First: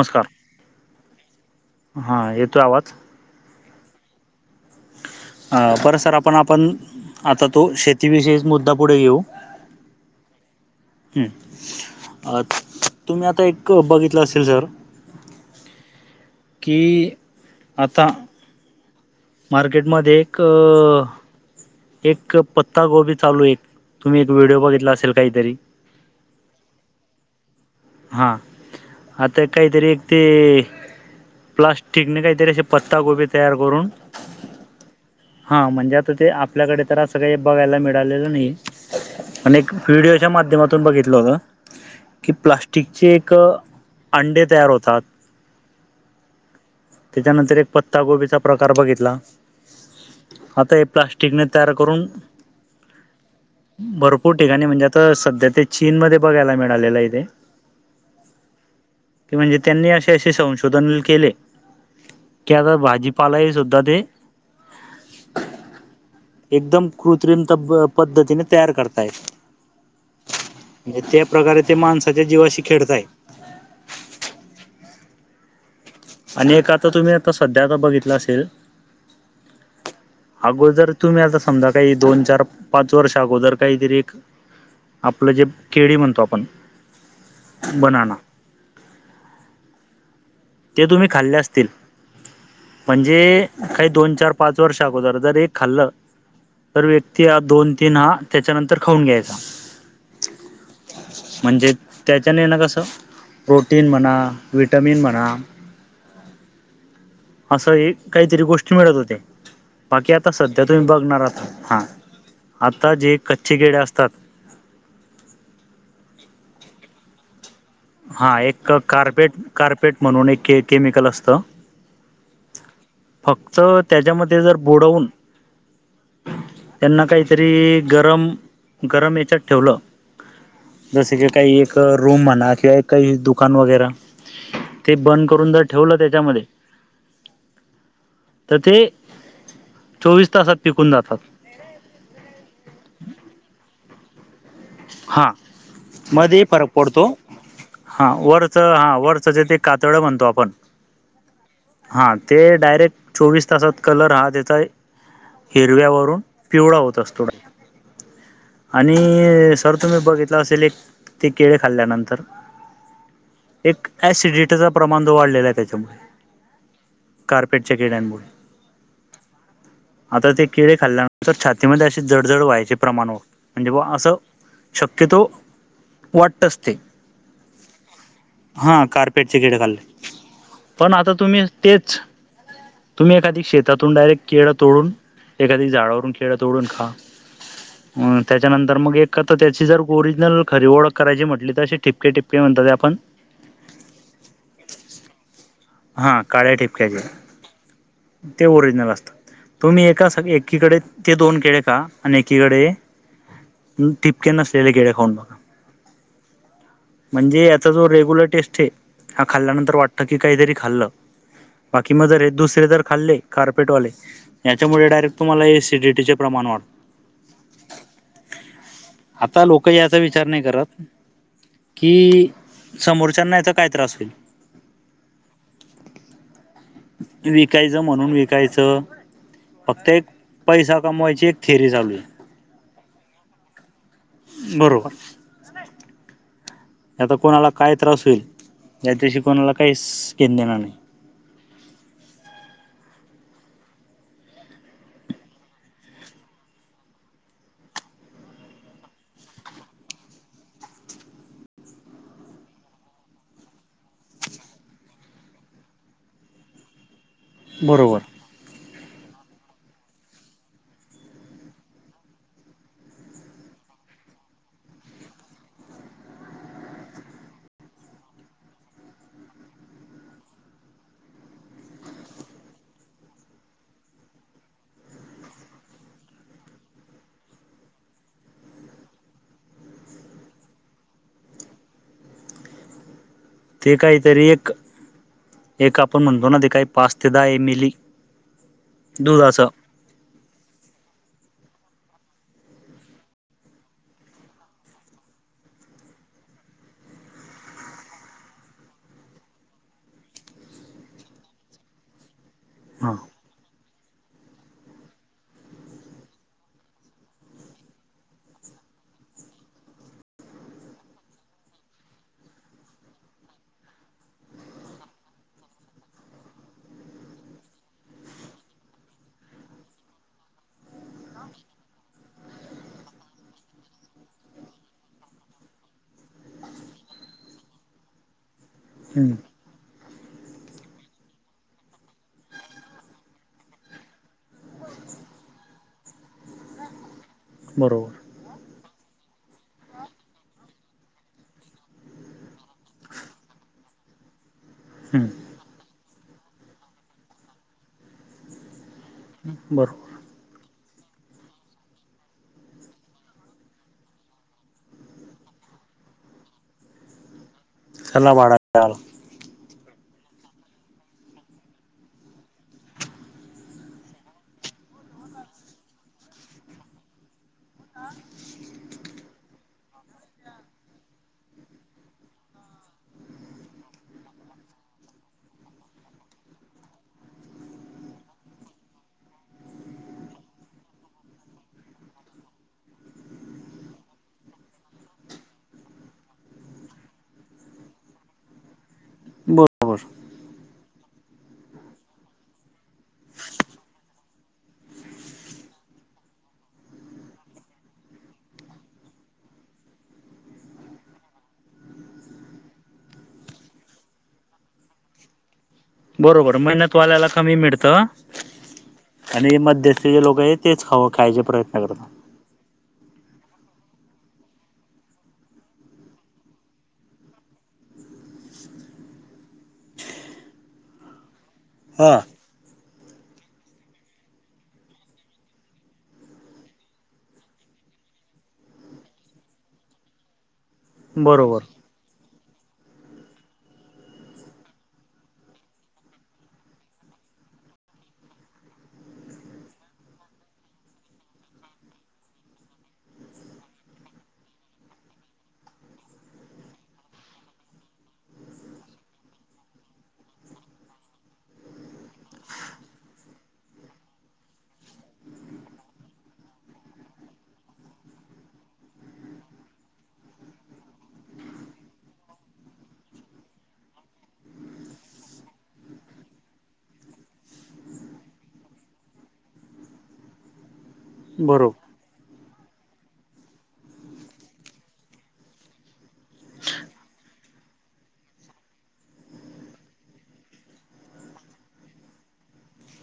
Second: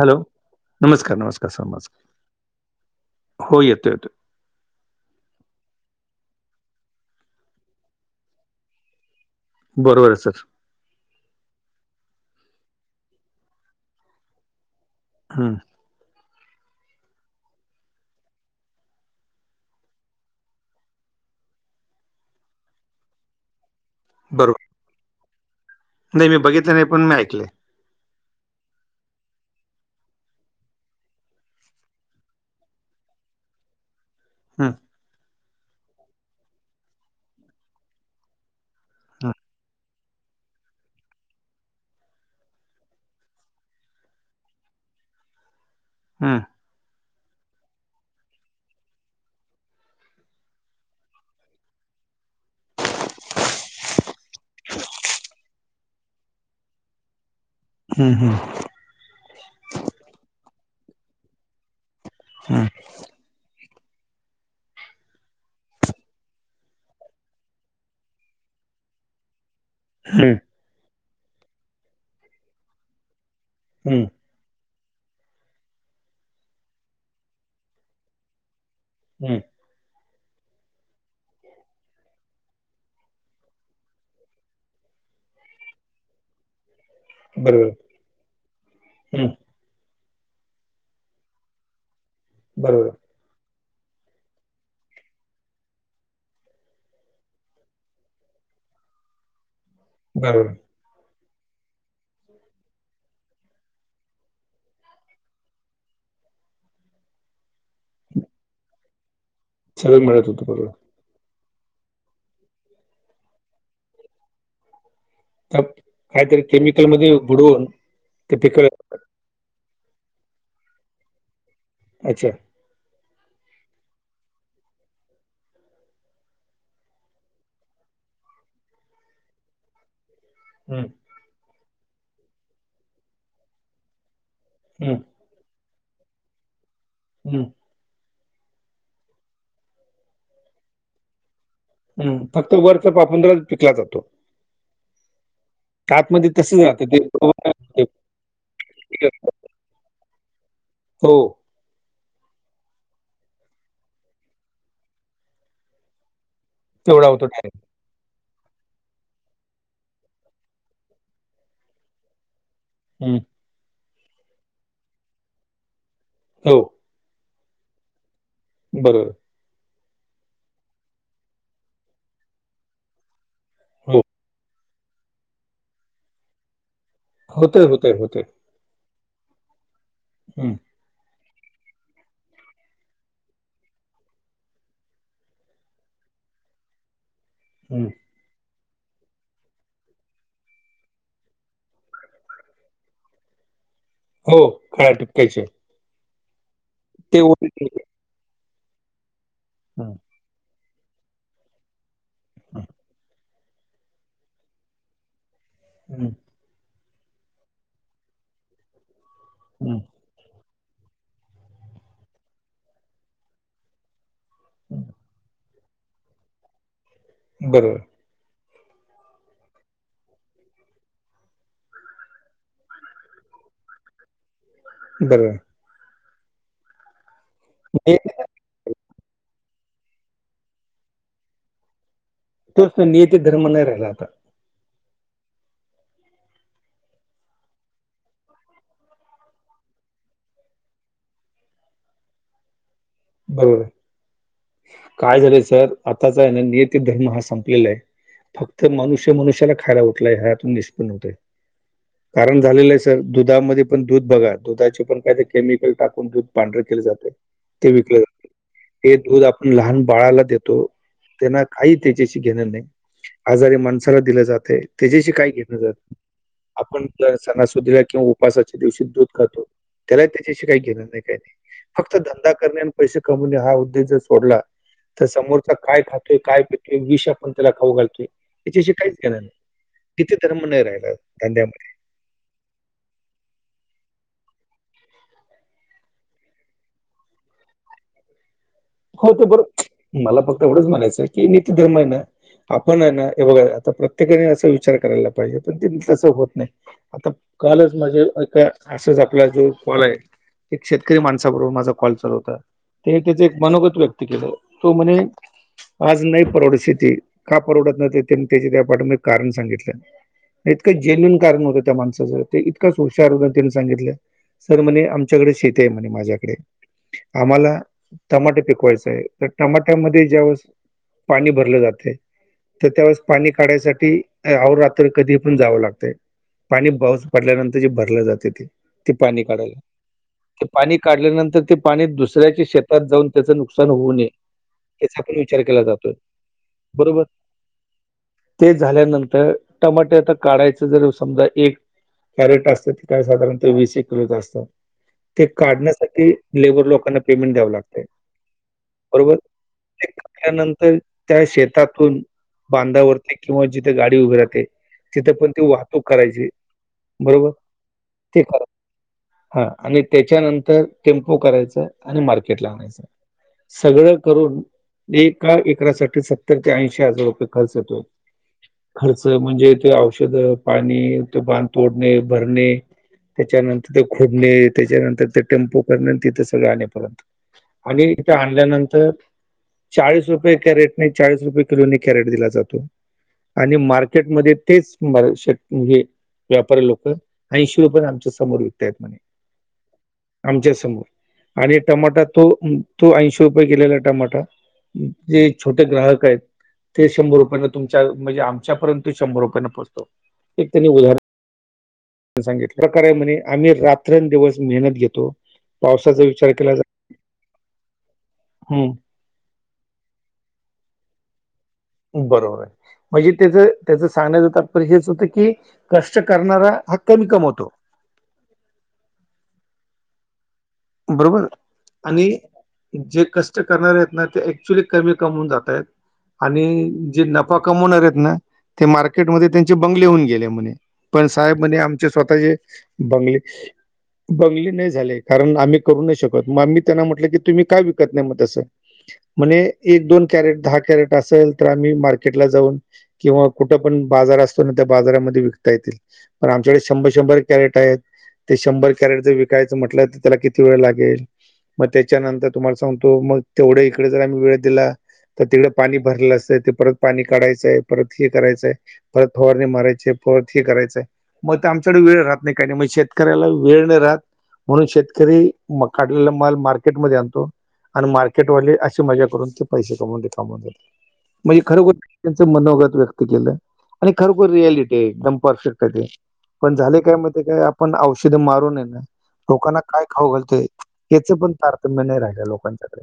Hello नमस्कार नमस्कार sir हां येतोय आवाज नमस्कार हो येतो येतो. पर सर आपण आपण आता तो शेतीविषयी मुद्दा पुढे घेऊ. बरोबर आहे सर. हम तुम्ही आता एक बघितलं असेल सर हम की आता मार्केटमध्ये एक एक पत्ता गोबी चालू तुम्ही एक व्हिडिओ बरोबर. बघितला असेल काहीतरी नाही मी बघितलं नाही पण मी ऐकले. हां आता काहीतरी एक ते प्लास्टिकनी काहीतरी असे गोबी तयार करून हम. हा म्हणजे आता ते आपल्याकडे तर असं काही बघायला मिळालेलं नाही. हं, आणि एक व्हिडिओच्या माध्यमातून बघितलं होत की प्लाट टिकचे एक अंडे तयार होतात हम. त्याच्यानंतर एक पत्ता गोबीचा प्रकार बघितला. आता हे प्लास्टिकने तयार करून भरपूर ठिकाणी म्हणजे आता सध्या ते चीनमध्ये बघायला मिळालेलं ते. हम्म हम्. कि म्हणजे त्यांनी असे असे संशोधन केले की हं, आता भाजी पालाही सुद्धा ते एकदम कृत्रिम त पद्धतीने तयार करताय. हम. म्हणजे त्या प्रकारे ते माणसाच्या जीवाशी खेळताय. हम्म. आणि एक आता तुम्ही आता सध्या आ बघितलं असेल. हम्. [unintelligible] अगोदर तुम्ही आता समजा काही दोन चार पाच वर्ष अगोदर काहीतरी एक आपलं जे केळी म्हणतो आपण. बरोबर बनाना हम् [unintelligible] ते तुम्ही खाल्ले असतील बरोबर [unintelligible] म्हणजे काही दोन चार पाच वर्ष अगोदर जर हे खाल्लं तर व्यक्ती हा दोन तीन हा त्याच्यानंतर खाऊन घ्यायचा. बरोबर. म्हणजे त्याच्याने ना कसं प्रोटीन म्हणा, विटमिन म्हणा. असं हे काहीतरी गोष्टी मिळत होते सगळं बाकी मिळत आता होतं सध्या बरोबर. तुम्ही बघ नर आता जे कच्चे केडे असतात तर काहीतरी केमिकलमध्ये बुडवून. हां ते पिकलं एक कार्पेट कार्पेट म्हणून एक के केमिकल असतं. अच्छा फक्त त्याच्यामध्ये जर बुडवून त्यांना काहीतरी गरम गरम याच्यात ठेवलं. हम्म जस की काही एक रूम म्हणा किंवा काही दुकान वगैरा ते हं, बन द करून जर ठेवलं त्याच्यामध्ये हम्म तर ते चोवीस तासात पिकून जातात. हम्म फक्त वरचा पापुंद्राच पिकला जातो. हा आतमध्ये मध्ये ही तसंच फरक राहतं ते पडतो. हा वरच हा वरच जे ते कातड म्हणतो आपण. हो हां ते डायरेक्ट चोवीस तासात कलर हा त्याचा हिरव्यावरून. पिवळा होत तेवढा असतो होतो डायरेक्ट. आणि हे जर तुम्ही बघितलं असेल एक ते केळे खाल्ल्यानंतर. हम्म एक ॲसिडिटीचा प्रमाण जो वाढलेलाय त्याच्यामुळे. हो कार्पेटच्या केळ्यांमुळे. बरोबर आता ते किळे खाल्ल्यानंतर छातीमध्ये अशे जडजड व्हायचे प्रमाण होत म्हणजे बवा हो. असं. शक्यतो वाटतच ते. होतय होतय होतय. हा कार्पेटचे केडे खाल्ले. हम्म पण आता तुम्ही तेच, तुम्ही एखादी शेतातून डायरेक्ट केळ तोडून. एखादी झाडावरून केळ तोडून खा. हम्म त्याच्यानंतर मग एक. कळत त्याची जर ओरिजनल खरी ओळख करायची म्हटली तर ठिपके ठिपके म्हणतात ते आपण हो काळया टिपक्याचे. हा काळ्या ठिपक्याचे ते ओरिजनल असतात. तुम्ही एका हं, एकासाकी एकीकडे ते दोन केळे खा आणि एकीकडे. टिपके नसलेले केळे खऊन बघा. हम्म म्हणजे याचा जो रेग्युलर टेस्ट ये हा खाल्ल्यानंतर हं, वाटत की काहीतरी. खाल्ल बाकी म जर हे दुसरे जर खाल्ले कारपेट वाले. हं. याच्यामुळे डायरेक्ट तुम्हाला ॲसीडीटीचे प्रमाण वाढ बरोबर आता लोकं याचा विचार नाय करत की समोरच्यांना याचा काय त्रास होईल. बरोबर विकायचं ने- म्हणून विकायचं. फक्त एक पैसा कमवायची एक थेअरी चालू आहे. तोच नियती धर्म नाय राहिला आता. बरोबर आता कोणाला काय त्रास होईल याच्याशी कोणाला काहीच घेण देण नाही. हो, काय झालंय सर आताच आहे ना, ते नियती धर्म हा संपलेला आहे. फक्त मनुष्य मनुष्याला खायला, उठलाय ह्यातून निष्पन होतंय. [inaudible] कारण झालेलं आहे सर दुधामध्ये पण दूध बघा दुधाचे पण काय तरी केमिकल टाकून दूध पांढर केल जात ते विकल बरोबर जाते. हे दूध आपण लहान बाळाला देतो, त्यांना काही त्यांच्याशी घेणं नाही. आजारी माणसाला दिलं जातंय, तेच्याशी काय घेण देण. आपण सणा सुदिला किंवा, उपासाच्या दिवशी दूध खातो. त्याला त्याच्याशी काय घेण नाही काय नाही फक्त धंदा करणे आणि पैसे कमवणे हा, उद्देश जर सोडला. तर समोरचा काय खातोय, काय पितोय विष आपण त्याला खाऊ घालतोय, हेच्याशी काहीच घेणं नाही. इथे धर्म नाही राहिला धंद्यामध्ये. ते काहीतरी एक, एक आपण म्हणतो ना ते काही पाच ते दहा एम एली. हो ते बरोबर मला फक्त एवढंच म्हणायचं की, निती धर्म आहे ना. आपण हेना हे बघा आता प्रत्येकाने असा विचार करायला पाहिजे, पण ते तसं होत नाही. आता कालच माझे एका असंच, आपला जो कॉल आहे. एक शेतकरी माणसाबरोबर माझा कॉल चालू होता हा ते तेचे. मनोगत व्यक्त केलं, तो म्हणे. आज नाही परवड शेती. का परवडत नाही ते तेचं, त्या पाठी माग कारण सांगितलेत. इतकं जेन्यून कारण होतं त्या माणसाचं, ते इतकं हुशार तेन सांगितलंय. सर म्हणे, आमच्याकडे शेती आहे म्हणे माझ्याकडे आम्हाला. टमाटे टिकवायचंय टमाट्यामध्ये ज्यावळेस, पाणी भरलं जाते. तर त्यावेळेस पाणी काढायसाठी अवोरात्र कधी पण जावं लागतय पाणी पाऊस पडल्यानंतर जे भरल जाते ते ते हम्म पाणी काढायला ते पाणी काढल्यानंतर ते पाणी दुसऱ्याच्या शेत शेतात जाऊन त्याचं नुकसान होऊ नये याचा पण विचार केला जातोय बरोबर बरोबर ते झाल्यानंतर टमाटे आता काढायचं जर समजा एक कॅरेट असतं ते काय साधारणतः वीस एक किलोचे असतात हू ते काढण्यासाठी लेबर लोकांना पेमेंट द्यावं लागत बरोबर बर ह्यानंतर त्या शेतातून बांधावरती किंवा जिथ गाडी उभी राहते तिथ पण ती वाहतूक करायची बरोबर चल ना वाढत्याल हा आणि त्याच्यानंतर टेम्पो करायचा आणि मार्केटला आणायचं सगळं करून एका एकरासाठी सत्तर ते ऐंशी हजार रुपये खर्च येतो खर्च म्हणजे ते औषध पाणी ते बांध तोडणे भरणे त्याच्यानंतर ते खोडणे त्याच्यानंतर ते टेम्पो करण तिथ सगळ आणि परत आणि तिथं आणल्यानंतर चाळीस रुपये कॅरेटने चाळीस रुपये किलोने कॅरेट दिला जातो आणि मार्केटमध्ये तेच [unintelligible] म्हणजे व्यापारी लोक ऐंशी रुपयान आमच्यासमोर विकतायेत बरोबर आमच्यासमोर आणि टमाटा तो तो ऐंशी रुपये गेलेला टमाटा जे छोटे ग्राहक आहेत ते शंभरने रुपया तुमच्या म्हणजे आमच्यापर्यंत शंभर रुपयांना पोचतो एक त्यांनी उदाहर सांगितलं प्रकार आहे म्हणे आम्ही रात्रं आन दिवस मेहनत घेतो. पावसाचा विचार बरोबर केला जातो मेहनत वाल्याला कमी मिळतं. हम्म, आणि हे मध्यस्थीचे लोक आहे तेच खाव खायचे प्रयत्न करता. बरोबर आहे. म्हणजे त्याच त्याच सांगण्याचं तात्पर्य हेच होतं की कष्ट करणारा हा कमी कमवतो बरोबर हा आणि जे कष्ट करणार आहेत ना ते ऍक्च्युली कमी कमवून जातायत आणि जे नफा कमवणार आहेत ना ते मार्केटमध्ये त्यांचे बंगले होऊन गेले म्हणे. पण साहेब बरोबर म्हणे आमचे स्वतः बंगले बंगले नाही झाले कारण आम्ही करू नाही शकत म आम्ही त्यांना म्हटलं की तुम्ही काय विकत नाही मग तसं? म्हणे एक दोन कॅरेट दहा कॅरेट असेल तर आम्ही मार्केटला जाऊन किंवा कुठं पण बाजार असतो ना त्या बाजारामध्ये विकता येतील. पण आमच्याकडे शंभर शंभर कॅरेट आहेत ते शंभर कॅरेट जर विकायचं म्हटलं तर त्याला कि ती वेळ लागेल मग त्याच्यानंतर तुम्हाला सांगतो मग तेवढं इकडे जर आम्ही वेळ दिला तर तिकडे पाणी भरले असतं ते परत पाणी काढायचंय परत हे करायचंय परत फवारणी मारायचे परत हे करायचंय. मग आमच्याकडे वेळ राहत नाही काही नाही मग शेतकऱ्याला वेळ नाही राहत म्हणून शेत करी मग काढलेला माल मार्केटमध्ये आणतो आणि मार्केटवाले अशी मजा करून ते पैसे कमवून देत कामवून देत म हे खरं बरोबर गो त्यांच मनोगत व्यक्त केलं आणि खरोखर रियालिटी आहे एकदम परफेक्ट आहे ते. पण झाले काय म ते काय आपण औषध मारून आहे ना लोकांना काय खाऊ घालतो याचं पण तारतम्य नाही राहिलं लोकांच्याकडे.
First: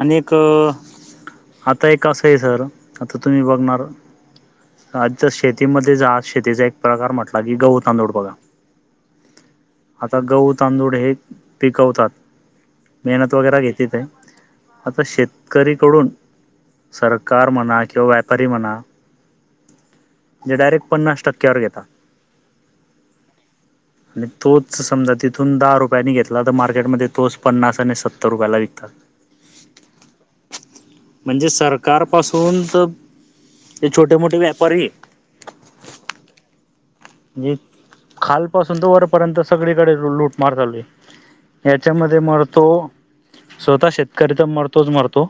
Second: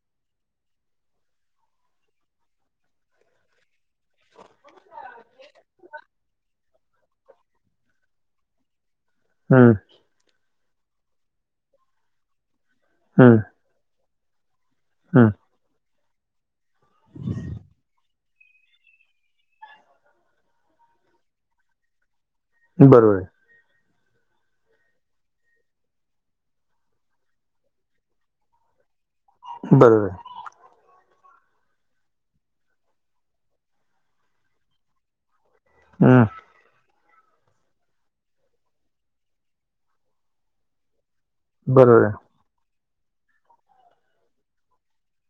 आणि एक आता एक असं आहे सर आता तुम्ही बघणार आजचा शेतीमध्ये जा शेतीचा एक प्रकार म्हटला की गहू तांदूळ बघा हं हम्म. आता गह तांदूळ हे पिकवतात मेहनत हम्म वगैरे घेतत आहे. आता हम्म शेतकरीकडून सरकार म्हणा किंवा व्यापारी म्हणा जे डायरेक्ट पन्नास टक्क्यावर घेता. बरोबर आहे. आणि तोच समजा तिथून दहा रुपयानी घेतला तर मार्केटमध्ये तोच पन्नास आणि सत्तर रुपयाला विकतात. बरोबर आहे. म्हणजे सरकारपासून तर ते छोटे मोठे व्यापारी हे. हम्म. म्हणजे खालपासून तर वरपर्यंत सगळी कडे लूटमार चालु आहे. बरोबर आहे याच्यामध्ये मरतो, स्वतः शेतकरी तर मरतोच मरतो.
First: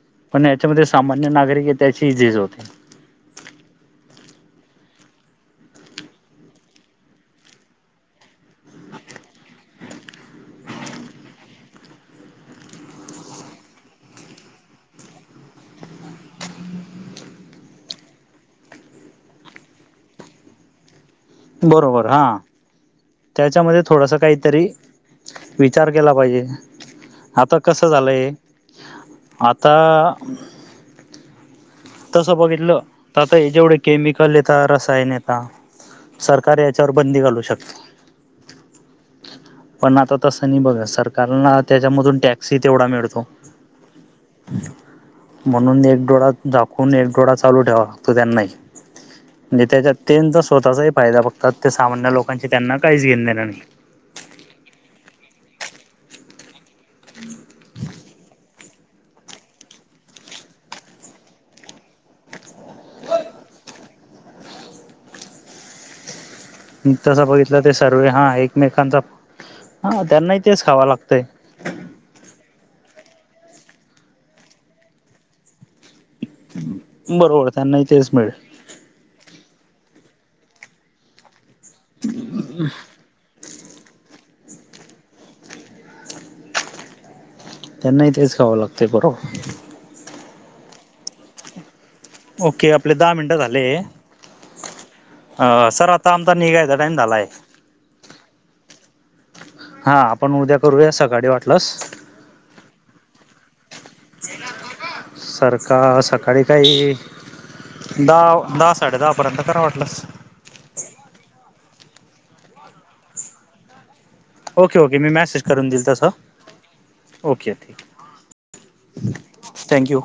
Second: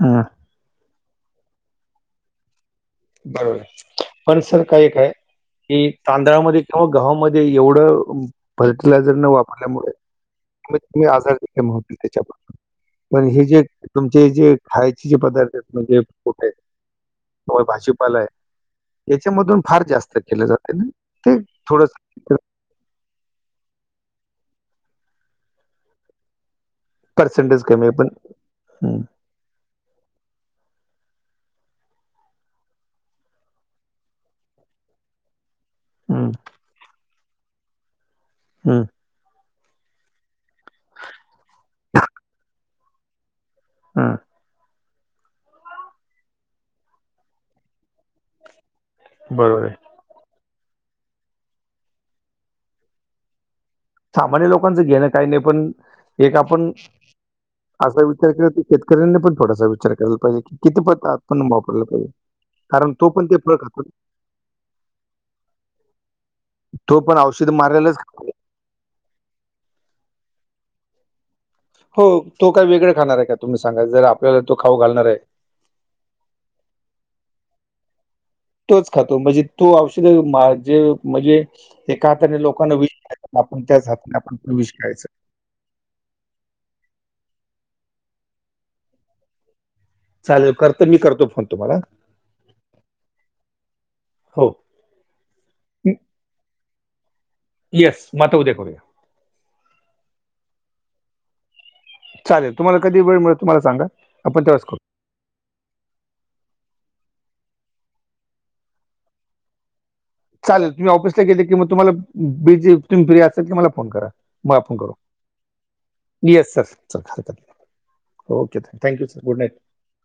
हा. पण याच्यामध्ये सामान्य नागरिक आहे, त्यांची ही झीज होते. बरोबर पण सर काय एकय. की तांदळामध्ये किंवा गव्हामध्ये, एवढं फर्टिलायझर न वापरल्यामुळे. कमीत कमी आजार किती कमी होतील. [unintelligible] पण हे जे तुमचे जे खायचे जे, पदार्थ आहेत म्हणजे कुठे. भाजीपाला आहे. त्यांच्यामधून फार जास्त केलं जात ना. ते बरोबर थोडंसं हां. त्यांच्यामध्ये थोडासा काहीतरी विचार केला पाहिजे. आता पर्सेंटेज कमी कसं आहे पण झालंय हं, आता. तसं बघितलं तर आता हे, जेवढे केमिकल येतात रसायन येता. हं, सरकार याच्यावर बंदी घालू शकत. हम. पण आता तसं नाही बघा, सरकारला त्यांच्यामधून टॅक्स तेवढा मिळतो. हं, म्हणून एक डोळा. दाखून एक डोळा चालू ठेवा, [unintelligible] म्हणजे बरोबर आहे. तेच्यात. त्यांच स्वतःचा फायदा बघतात ते, सामान्य लोकांचे त्यांना काही घेन देण नाही. सामान्य लोकांचं घेणं काही नाही, पण एक आपण. [inaudible] असा विचार केला तर शेतकऱ्यांनी पण थोडासा विचार करायला पाहिजे, किपत आपण वापरलं पाहिजे. कारण तो पण ते फळ खातात. [inaudible] तो पण तसं औषध बघितलं ते मारायलाच सर्वे हा, खातो. एकमेकांचा हा त्यांनाही तेच खाव लागतंय. हो तो काय वेगळं खाणार आहे का तुम्ही सांगा, जर आपल्याला तो खाऊ घालणार आहे. बरोबर त्यांनाही तेच मिळेल. तोच खातो. म्हणजे तो औषध जे म्हणजे, एका हाताने लोकांना विष आपण त्याचं हातानी आपण विष खायचं. त्यांना ही तेच खावं लागते बरोबर. चालेल करतो. मी करतो फोन तुम्हाला हां. ओके आपले दहा मिनटं झाले. हो ह सर आता आमचा निघायचा टाईम झालाय. येस म आता उद्या करूया. हा आपण उद्या करूया, सकाळी वाटलंस. चालेल तुम्हाला कधी वेळ तुम्हाला सांगा, आपण तेव्हाच करू. सर का सकाळी काही. दहा दहा साडे दहा पर्यंत करा वाटलंस. चालेल तुम्ही ऑफिसला गेले की मग, तुम्हाला बिझी तुम्ही फ्री असेल की मला फोन करा. मग आपण ओके करू, ओके मी मॅसेज करून देईल तसं येस सर हरकत नाही. ओके ठीक okay thank you sir good night. Thank you